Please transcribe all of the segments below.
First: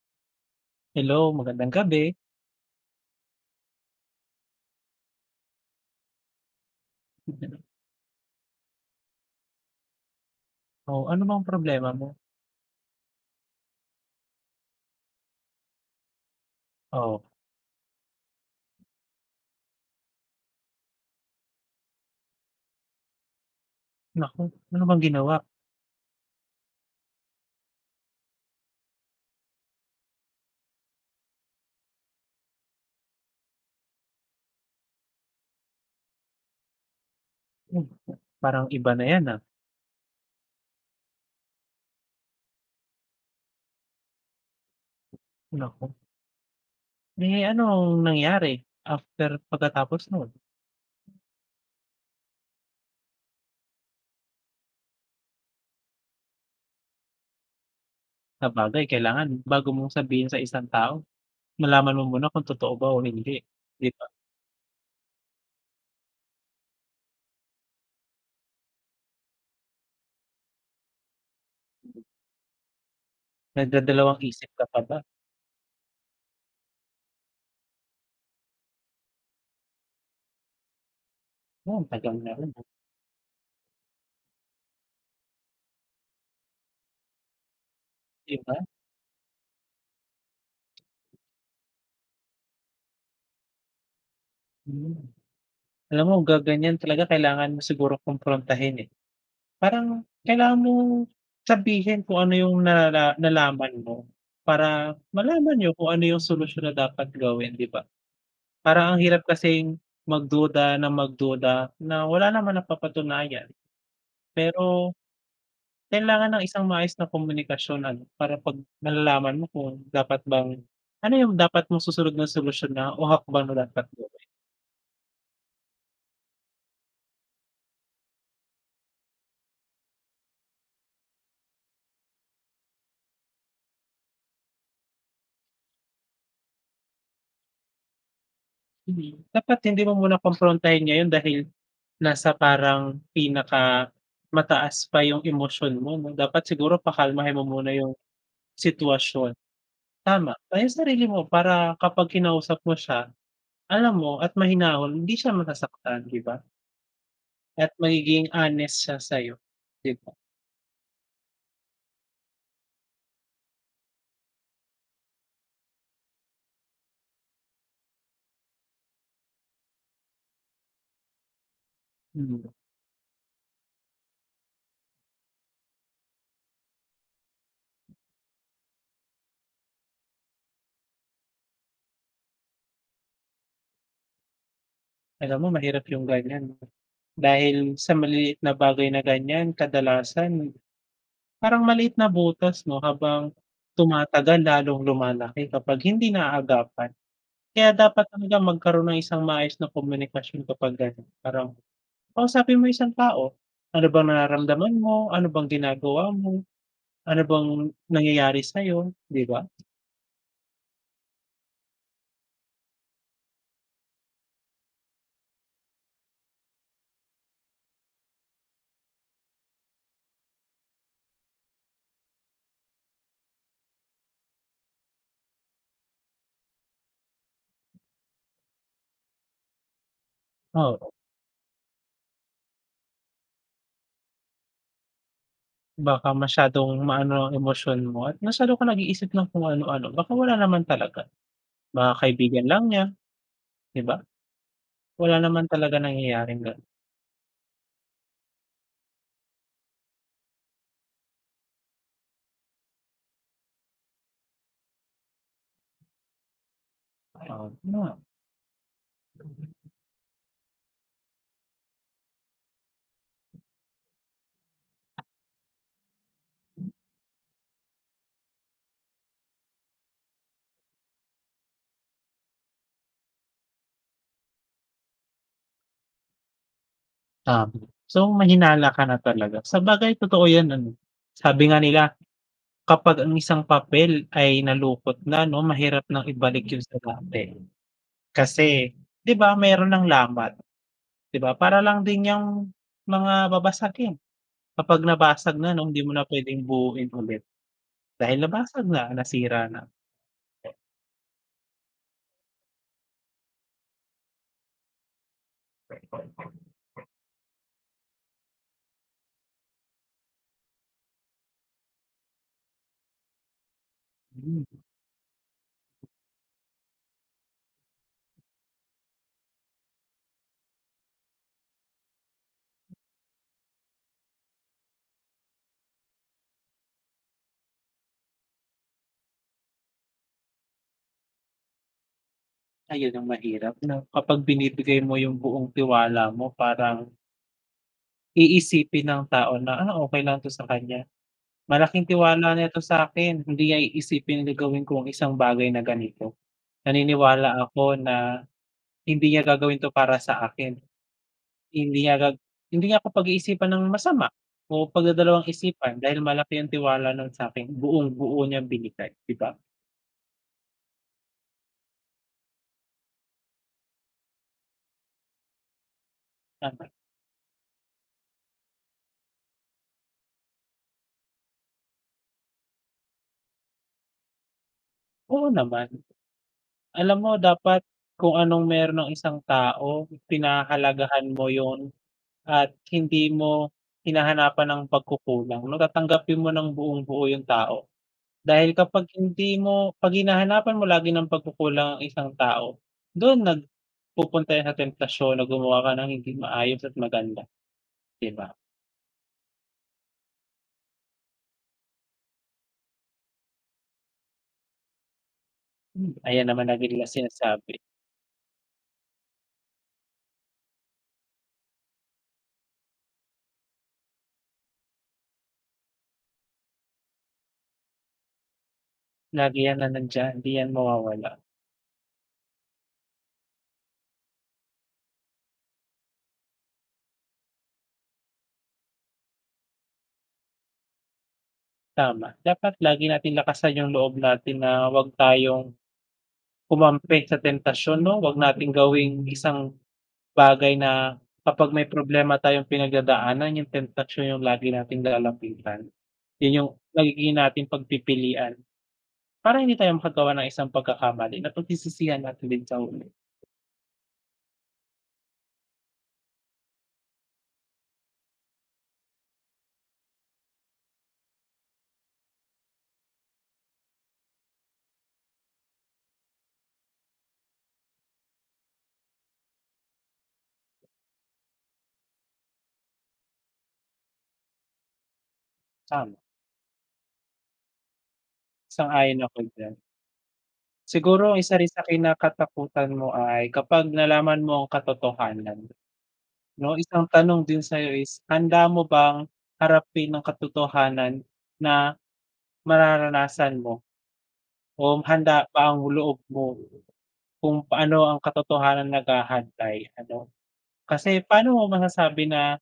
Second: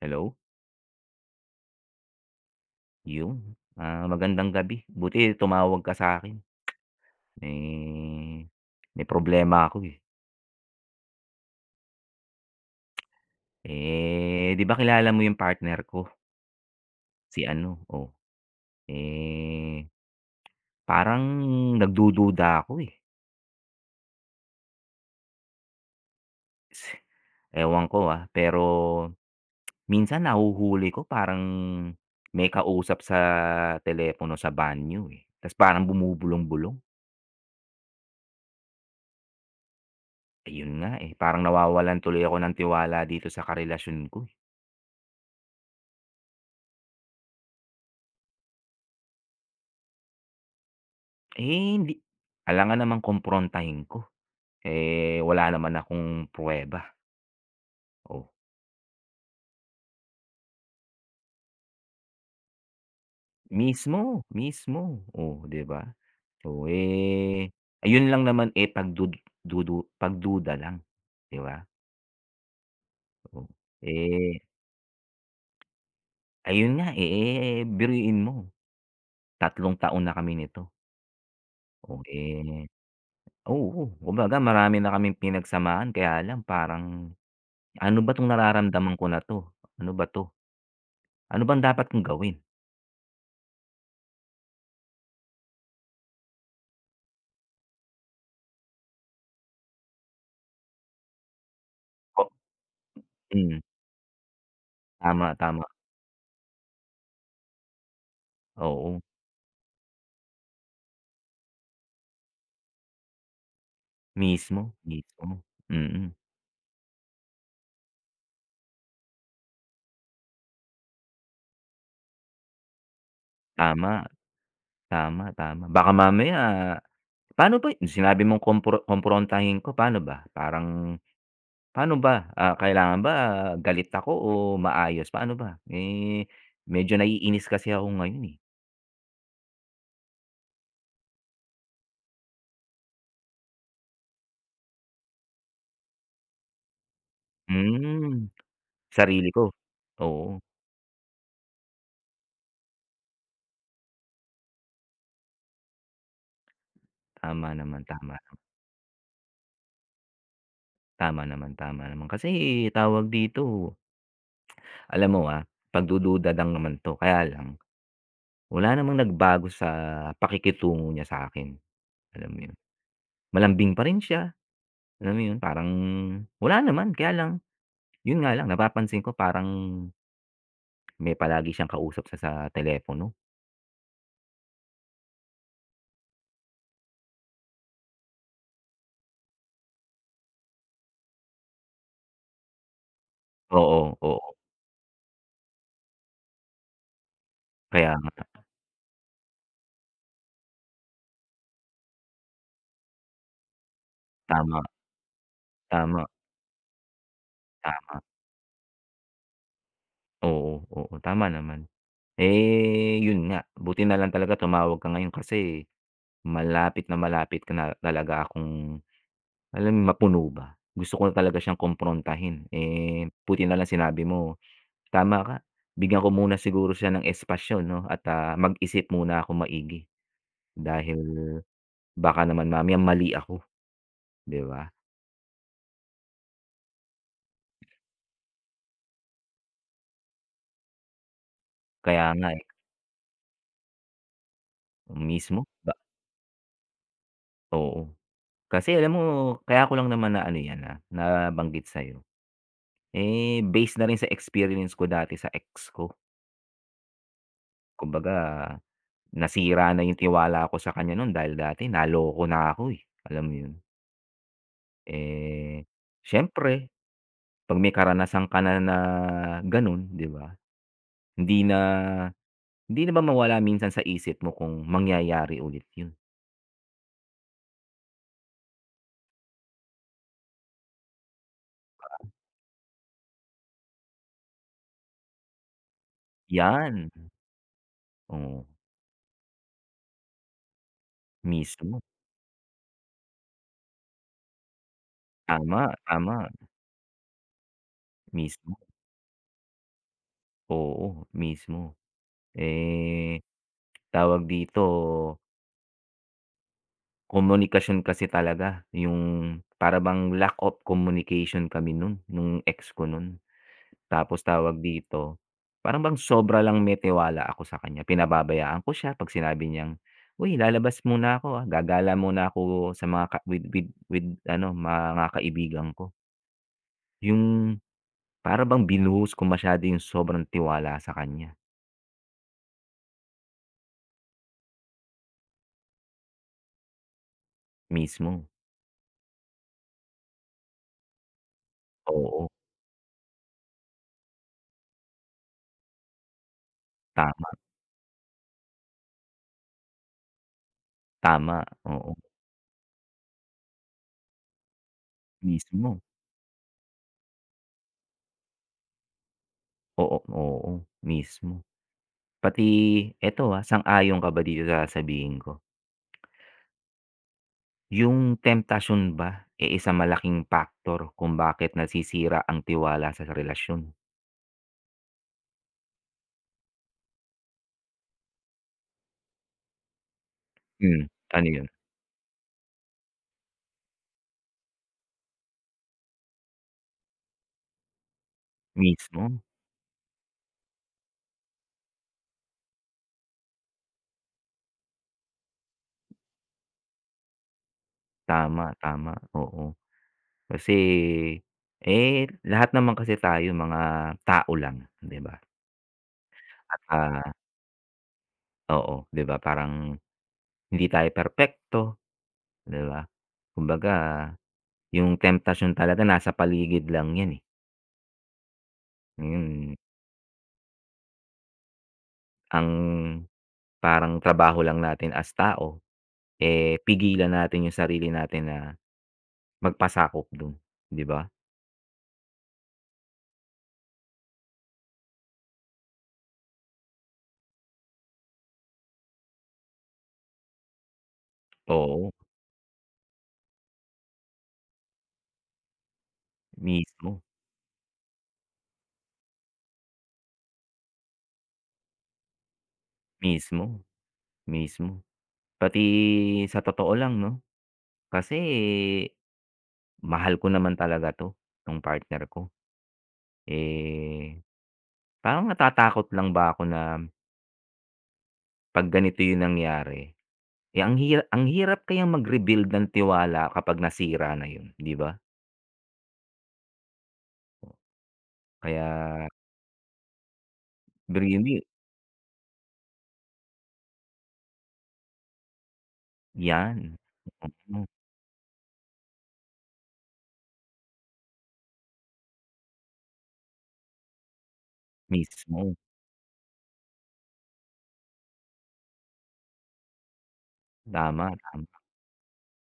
Hello, Hello, magandang gabi. yun. Ah, magandang gabi. Buti tumawag ka sa'kin. Eh, may problema ako, eh. Oh, ano bang problema mo? Eh, 'di ba kilala mo yung partner ko, Oh, si ano, oh, eh, parang nagdududa ako, eh. naku, ano bang ginawa? S- Ewan ko, ah, pero minsan nahuhuli ko parang may kausap sa telepono sa banyo, eh, ta's parang bumubulong-bulong. Hmm, parang iba na yan, ah. Ayun nga, eh, parang nawawalan tuloy ako ng tiwala dito sa karelasyon ko, eh. Naku, eh, anong nangyari after pagkatapos nun? Eh, hindi kailangan naman kumprontahin ko, eh, wala naman akong pruweba, oh. Sabagay kailangan bago mong sabihin sa isang tao, malaman mo muna kung totoo ba o hindi, 'di ba? Mismo, mismo, oh, 'di ba? So, eh, ayun lang naman, eh, pagduda lang, 'di ba? Oh, Nagdadalawang eh, isip ka pa ba? ayun nga, eh, biruin mo, tatlong taon na kami nito, Oh, ang oh, tagal na rin, eh ah, oo, kumbaga marami na kaming pinagsamahan kaya lang parang, "Ano ba 'tong 'di ba? nararamdaman ko na 'to? Ano ba 'to? Ano bang dapat kong gawin?" Hmm. Alam mo gaganyan talaga kailangan mo siguro kumprontahin, eh. Parang kailangan mong sabihin kung Oh, ano yung mm, nalaman mo, para tama, malaman tama. niyo kung ano yung solusyon na dapat gawin, 'di ba? Parang ang Oo, hirap kasing magduda ng magduda na wala naman napapatunayan. mismo, Pero mismo. Mm, kailangan ng isang maayos na komunikasyon ano, para 'pag nalalaman mo kung dapat bang ano yung dapat mong susunod na solusyon na o hakbang na dapat tama, gawin. tama, tama. Baka mamaya paano ba sinabi mong komprontahin ko, paano ba? Parang paano ba, ah, kailangan ba ah, galit ako o maayos, paano ba? Eh, medyo naiinis kasi ako ngayon, eh. Mhm. Dapat hindi mo muna kumprontahin ngayon dahil nasa parang pinaka mataas pa yung emosyon mo 'no, dapat siguro pakalmahin mo muna yung Hmm, sarili sitwasyon. ko. Tama, Oo, ah, yung sarili mo para kapag kinausap mo siya, alam mo at mahinahon hindi siya masasaktan, 'di ba? tama At naman, tama. magiging honest siya sa'yo, 'di ba? Tama naman, tama naman. Kasi tawag dito, alam mo, ah, pagdududa lang naman 'to, kaya lang wala namang nagbago sa pakikitungo niya sa akin. Alam mo Mm. 'yun, malambing pa rin siya, alam mo 'yun, parang wala naman. Kaya lang, 'yun nga lang napapansin ko parang may palagi siyang kausap sa telepono. Alam mo mahirap yung ganyan no? Dahil sa maliliit na bagay na ganyan kadalasan parang maliit na butas 'no, habang Oo, oo. tumatagal lalong lumalaki kapag hindi naaagapan. Kaya Kaya dapat nga. talaga magkaroon ng isang maayos na komunikasyon kapag ganun. Parang kausapin mo isang tao, ano bang Tama, nararamdaman mo, ano bang tama, ginagawa mo, ano bang tama. nangyayari sa'yo, 'di ba? Oo, oo, tama naman. Eh, 'yun nga, buti na lang talaga tumawag ka ngayon kasi malapit na malapit ka na talaga akong alam mo 'yun, mapuno ba. Gusto ko na talaga siyang kumprontahin, eh, buti na lang sinabi mo. Tama ka. Bigyan ko muna siguro siya ng espasyo 'no at, ah, mag-isip muna ako maigi Oo, dahil baka naman mamaya mali ako, 'di ba? baka masyadong maano ang emosyon mo at masyado ka nag-iisip ng kung ano-ano, baka wala naman talaga. Baka Kaya nga, eh, kaibigan lang niya, 'di ba? Wala naman mismo ba, talaga nangyayaring ganun. oo. Kasi alam mo kaya ko lang naman na ano 'yan, ah, nabanggit sa'yo, eh, based na rin sa experience ko dati sa ex ko. Oo, yun nga. Kumbaga nasira na yung tiwala ko sa kanya nun dahil dati naloko na ako, eh, alam mo yun? Eh, siyempre 'pag may karanasan ka na na gano'n, 'di ba? Hindi na hindi na ba mawala minsan sa isip mo kung mangyayari ulit yun? Tama. So, mahinala ka na talaga. Sabagay totoo 'yan ano, sabi nga nila kapag ang isang papel ay nalukot na 'no, mahirap nang ibalik yun sa 'Yan, dati. oo, Kasi, 'di ba meron ng lamat, 'di ba? Para mismo. lang din yung mga babasagin. Kapag nabasag na Tama, 'no, hindi mo na tama, puwedeng buuin ulit dahil mismo. nabasag na, nasira na. Oo, mismo. Eh, tawag dito, komunikasyon kasi talaga yung para bang lack of communication kami nun, nung ex ko nun. Tapos Hmm, tawag dito, parang bang sobra lang may tiwala ako sa kanya, pinababayaan ko siya 'pag sinabi niyang, "Uy, lalabas muna ako, ah, gagala muna ako sa mga ka with ano, mga kaibigan ko." Yung para bang binuhos ko masyado yung sobrang tiwala sa kanya, ayun ang mahirap 'no, kapag binibigay mo yung buong tiwala mo parang mismo. iisipin ng tao na, "Ah, okay lang 'to sa kanya." Malaking Oo, tiwala nito sa akin. Hindi niya iisipin na gawin ko isang bagay na ganito. tama, Naniniwala ako na hindi niya gagawin 'to para sa akin, tama, hindi oo, niya gag hindi niya ako pag-iisipan ng masama o pagdadalawang isipan mismo. dahil malaki ang tiwala nun sa akin. Buong-buo niyang binigay, 'di ba? Oo, oo, mismo. Pati eto, ah, sang-ayon ka ba dito sa sasabihin ko? Tama, Yung temptasyon ba, eh, isa malaking factor kung bakit nasisira ang tiwala sa relasyon. oo naman. Alam mo dapat kung anong meron ng isang tao, Hmm, pinahahalagahan mo ano yun? yon at hindi mo hinahanapan ng pagkukulang 'no, tatanggapin mo ng buong-buo yung tao. Dahil kapag Mismo, hindi mo 'pag hinahanapan mo lagi ng pagkukulang ang isang tao, dun nagpupunta yan sa temptasyon na gumawa ka ng hindi maayos at maganda, 'di ba? tama, tama, oo. Kasi, eh, lahat naman kasi tayo mga tao lang, 'di ba? Hmm. Ayan naman At, lagi nilang ah, sinasabi, oo, 'di ba parang hindi tayo perpekto, 'di ba? Kumbaga yung temptasyon talaga nasa paligid lang yan, eh. lagi Yun yan na nandiyan, 'di yan mawawala. ang parang trabaho lang natin as tao. Eh, pigilan natin yung sarili natin na magpasakop dun, 'di ba? Tama, dapat lagi nating lakasan yung loob natin na huwag tayong humampi sa temptasyon 'no, huwag nating gawing isang bagay na kapag may Oo, problema tayong pinagdadaanan yung temptasyon yung lagi nating lalapitan. Yun yung mismo, magiging nating pagpipilian. Para hindi tayo makagawa ng isang pagkakamali na pagsisisihan natin din sa huli, mismo, mismo. Pati sa totoo lang 'no, kasi mahal ko naman talaga 'to, 'tong partner ko. Eh, parang natatakot lang ba ako na 'pag ganito yung nangyari, eh, ang hirap kayang mag-rebuild ng tiwala kapag nasira na yun, 'di ba? tama, sang-ayon Kaya ako diyan. Siguro ang isa really, rin sa kinakatakutan mo ay kapag nalaman mo ang katotohanan, 'no? yan. Isang tanong din Mm, sa'yo is, handa mo bang harapin ang katotohanan na mararanasan mo o handa ba mismo. ang loob mo kung paano ang katotohanan naghahantay, ano? Kasi Tama, paano mo tama, masasabi na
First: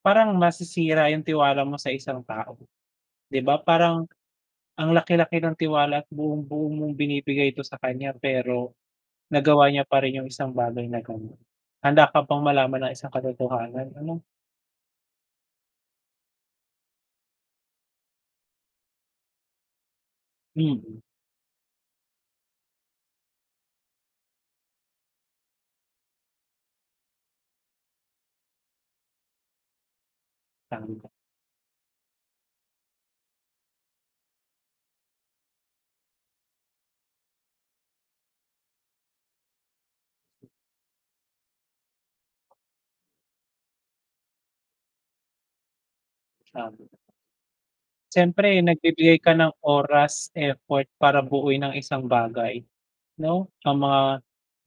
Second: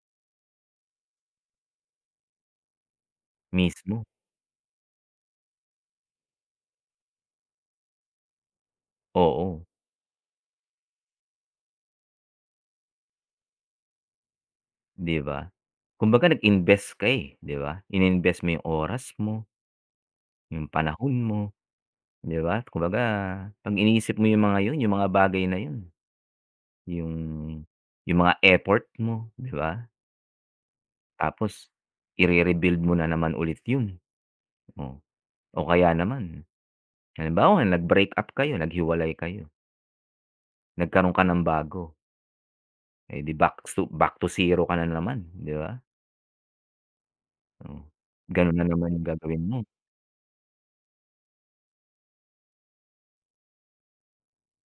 parang masisira yung tiwala mo sa isang tao, 'di ba? mismo. Parang ang laki-laki ng tiwala at buong-buo mong binibigay ito sa kanya pero Oo, nagawa niya pa rin yung isang bagay na gano'n. Handa ka bang malaman ng isang katotohanan ano? 'di ba? Kumbaga nag-invest ka, eh, 'di ba? Ininvest mo yung oras mo, yung Mm, panahon mo, 'di ba? Kumbaga 'pag iniisip mo yung mga yun, yung mga bagay na yun, yung yung mga effort mo, 'di ba? tama, Tapos ire-rebuild mo na naman ulit yun, oh. O kaya naman, halimbawa nag-break up kayo, naghiwalay kayo, nagkaroon ka ng bago, eh, 'di back to zero ka na naman, 'di ba? tama. Oh, Siyempre ganun na naman yung nagbibigay ka gagawin ng mo, oras, effort para buuin ang isang bagay 'no, ang mga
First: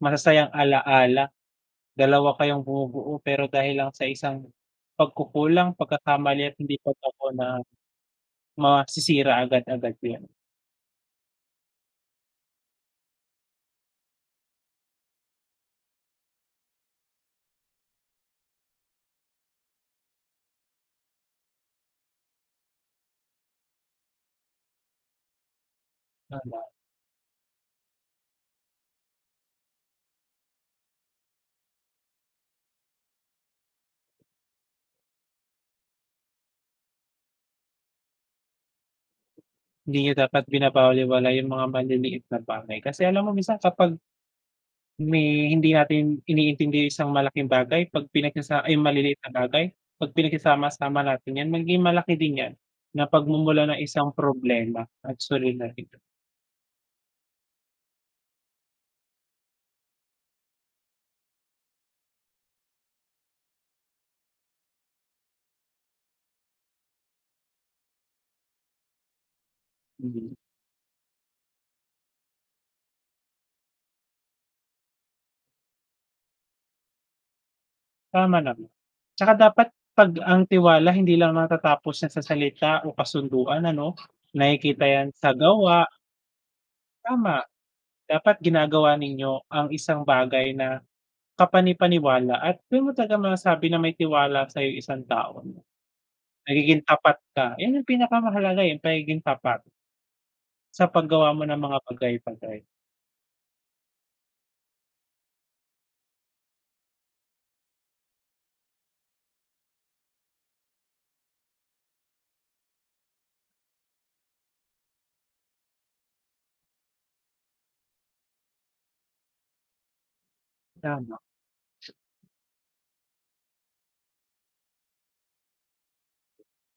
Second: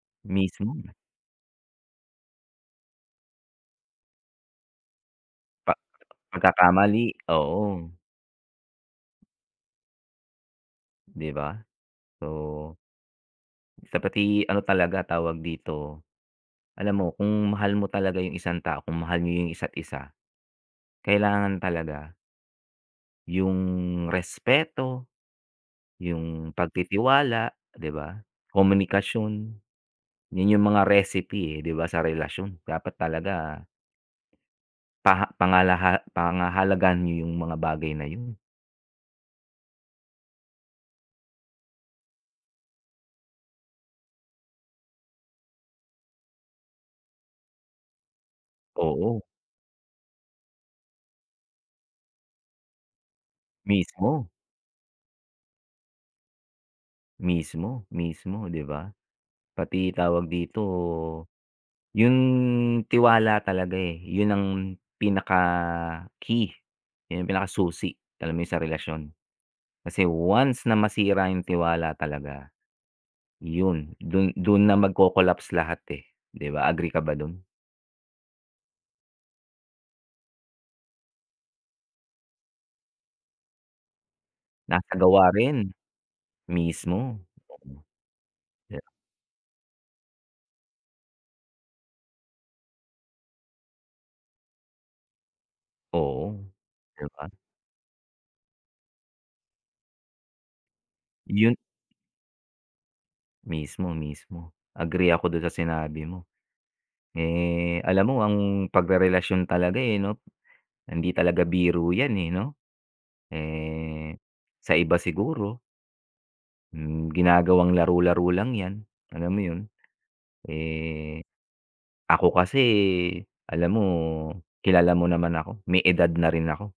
masasayang mismo. ala-ala. Dalawa kayong bumubuo pero dahil lang sa isang pagkukulang, pagkakamali at hindi Pagkakamali, pagkataon na oo, masisira agad-agad 'yun, 'di ba? So, sa pati ano talaga tawag dito, alam mo kung mahal mo talaga yung isang tao, kung mahal niyo yung isa't isa, kailangan talaga yung respeto, yung tama. pagtitiwala, 'di ba? Komunikasyon, yun yung mga recipe, eh, 'di ba, sa relasyon. Dapat talaga paha pangalaha pangahalagan niyo yung mga bagay na yun. Hindi niyo dapat binabawal-wala yung mga maliliit na bagay. Kasi alam mo minsan kapag may hindi natin iniintindi isang malaking bagay 'pag pinagsasa ay maliliit Oo, na bagay, 'pag pinagsasama-sama natin 'yan magiging malaki din 'yan na pagmumula ng isang mismo, problema at suliranin. mismo, mismo, 'di ba? Pati tawag dito, yung tiwala talaga, eh, yun ang pinaka-key, yun ang susi, alam mo yun sa relasyon. Kasi Mm, once na masira yung tiwala talaga, yun dun dun na magko-collapse lahat, eh, 'di ba, agree ka ba dun? tama naman. Tsaka dapat 'pag ang tiwala hindi lang natatapos na sa salita o kasunduan ano, nakikita Nasa 'yan gawa sa rin, gawa. mismo. Tama, dapat ginagawa ninyo ang isang bagay na kapani-paniwala at do'n mo talaga masasabi na may tiwala sa'yo yung isang tao na Oo, nagiging 'di tapat ba? ka, 'yan ang pinakamahalaga, eh, yung pagiging tapat sa paggawa mo Yun ng mga bagay-bagay. mismo, mismo, agree ako dun sa sinabi mo. Eh, alam mo ang pagrerelasyon talaga, eh, 'no, hindi talaga biro yan, eh, 'no? Eh, sa iba siguro, hmm, ginagawang laro-laro lang 'yan, alam mo 'yun. Tama, Eh, ako kasi, alam mo, kilala mo naman ako, may edad na rin ako,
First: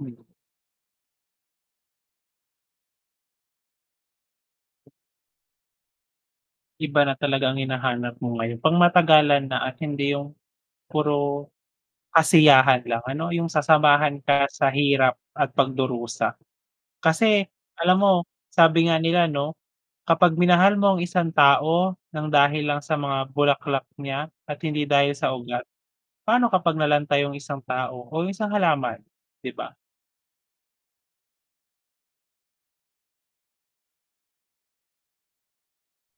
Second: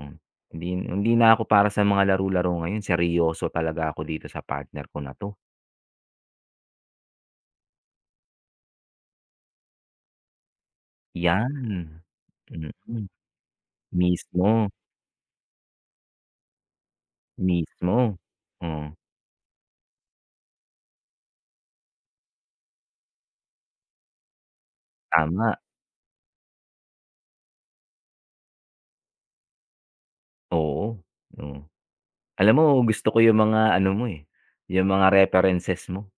hmm. hmm, Hindi hindi na ako para sa mga laro-laro ngayon, seryoso talaga ako dito sa partner ko na 'to, iba na talaga ang hinahanap mo ngayon, pangmatagalan na at hindi yung puro 'yan, kasiyahan lang mm. ano, yung sasamahan ka sa Mismo, hirap at pagdurusa. Kasi alam mo, mismo, sabi oh, nga nila 'no, kapag minahal mo ang isang tao ng dahil lang sa mga bulaklak niya at hindi dahil sa tama, ugat, paano kapag nalanta yung isang tao o isang halaman, 'di ba? oo, oh. Alam mo gusto ko 'yung mga ano mo, eh, 'yung mga references mo.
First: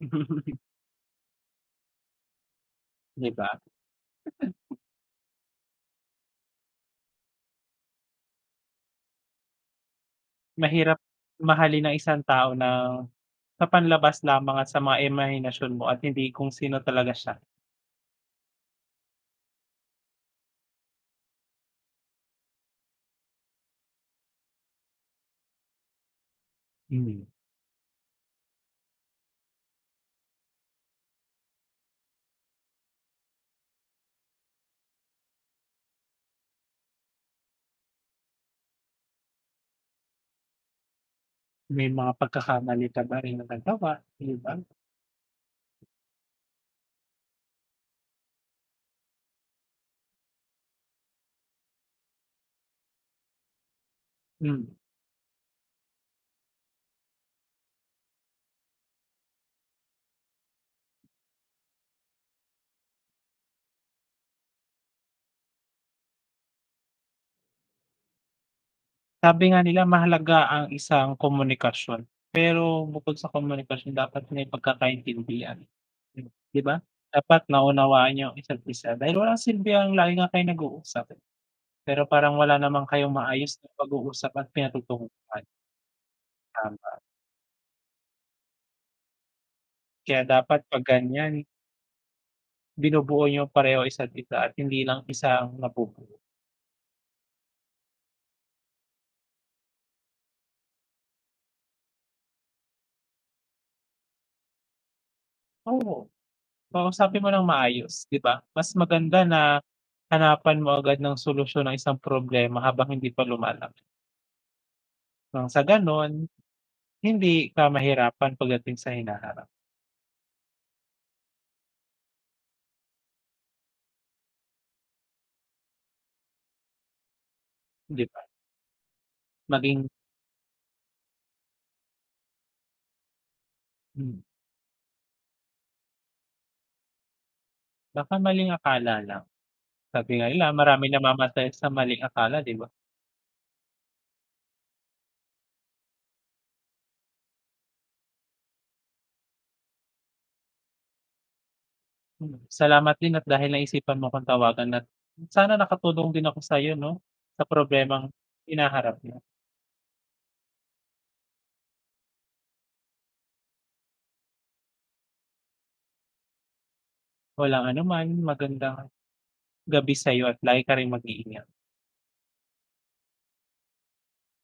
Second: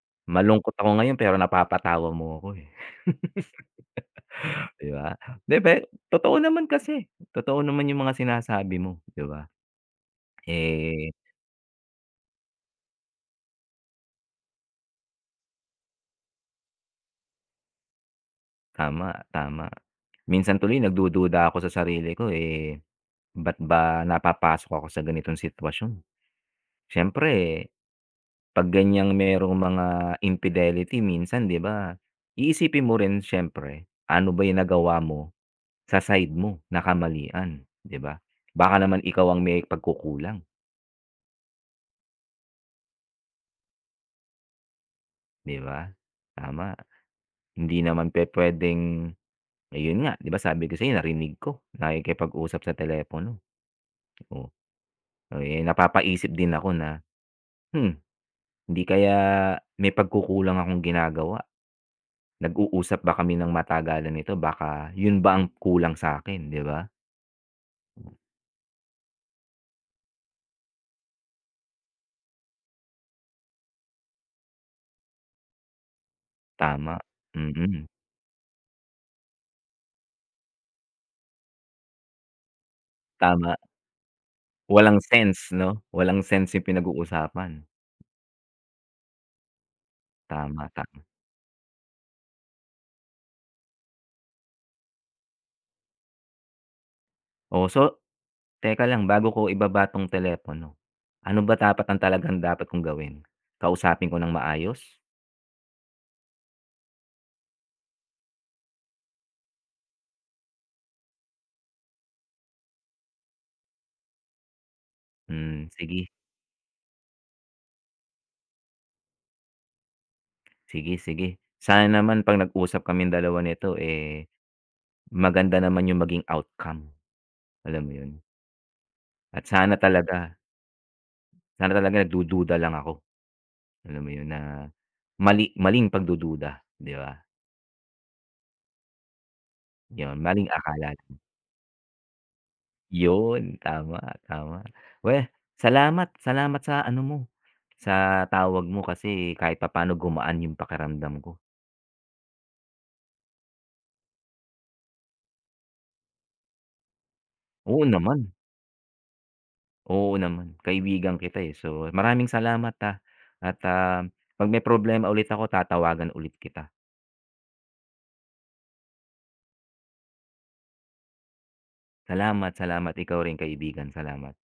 Malungkot ako ngayon pero napapatawa mo ako, eh, 'Di ba? 'di ba? 'Di ba, totoo naman kasi, totoo naman yung mga sinasabi mo, 'di ba? Mahirap Eh, mahalin ang isang tao na sa panlabas lamang at sa mga imahinasyon mo at hindi kung sino talaga siya. tama, tama. Minsan tuloy nagdududa ako sa sarili ko, eh, ba't ba napapasok ako sa ganitong sitwasyon? Hmm, Siyempre, 'pag ganiyang merong mga infidelity minsan, 'di ba, iisipin mo rin siyempre, ano ba yung nagawa mo sa side mo na kamalian, 'di ba? Baka naman ikaw ang may pagkukulang. may mga pagkakamali ka ba rin na nagawa, 'di ba? 'Di ba? Tama, hindi naman pupuwedeng ayun nga, 'di ba sabi ko sa'yo narinig ko, nakikipag-usap sa telepono, oh. Hmm. Eh, napapaisip din ako na, "Hmm, hindi kaya may pagkukulang akong ginagawa? Nag-uusap ba kami ng matagalan nito baka yun ba ang kulang sa'kin?" 'Di ba? Sabi nga nila mahalaga ang isang komunikasyon, pero bukod sa komunikasyon dapat may pagkakaintindihan, Mm. 'di ba? Tama, Dapat mm, naunawaan niyo ang isa't isa dahil walang silbi ang lagi nga kayong nag-uusap. Pero parang wala naman kayong tama. maayos na pag-uusap at Walang sense pinatutunguhan, 'no? Walang sense yung tama. pinag-uusapan. Kaya dapat Tama, 'pag tama. ganyan, binubuo niyo pareho isa't isa at hindi lang isa ang nabubuo. Oh, so teka lang, bago ko ibaba 'tong telepono, ano ba dapat ang talagang dapat kong gawin? Kausapin ko ng maayos? Oo, kausapin mo ng maayos, 'di ba? Mas maganda na hanapan mo agad ng solusyon ang isang problema habang hindi pa lumalaki. Nang sa Hmm, sige, gano'n, hindi ka mahirapan pagdating sa hinaharap, sige, sige. Sana naman 'pag nag-usap kaming dalawa nito, eh, maganda naman yung maging outcome, alam mo 'di yun? ba? At Maging sana talaga nagdududa lang ako, alam mo hmm, yun, na maling pagdududa, 'di ba? baka maling akala lang. Sabi Yun, nga maling nila, maraming akala. namamatay sa maling akala, 'di ba? Yun, tama, tama. Well, salamat, salamat sa ano mo, sa tawag mo kasi kahit papaano gumaan yung pakiramdam ko. Salamat din at dahil naisipan mo akong tawagan at sana nakatulong din ako sa'yo 'no, sa Oo problemang naman, hinaharap mo. oo naman, kaibigan kita, eh. So, maraming salamat, ah, at, ah, 'pag may problema ulit ako tatawagan ulit kita. Walang anuman, magandang gabi sa'yo at lagi ka ring mag-iingat. Salamat, salamat, ikaw rin kaibigan, salamat.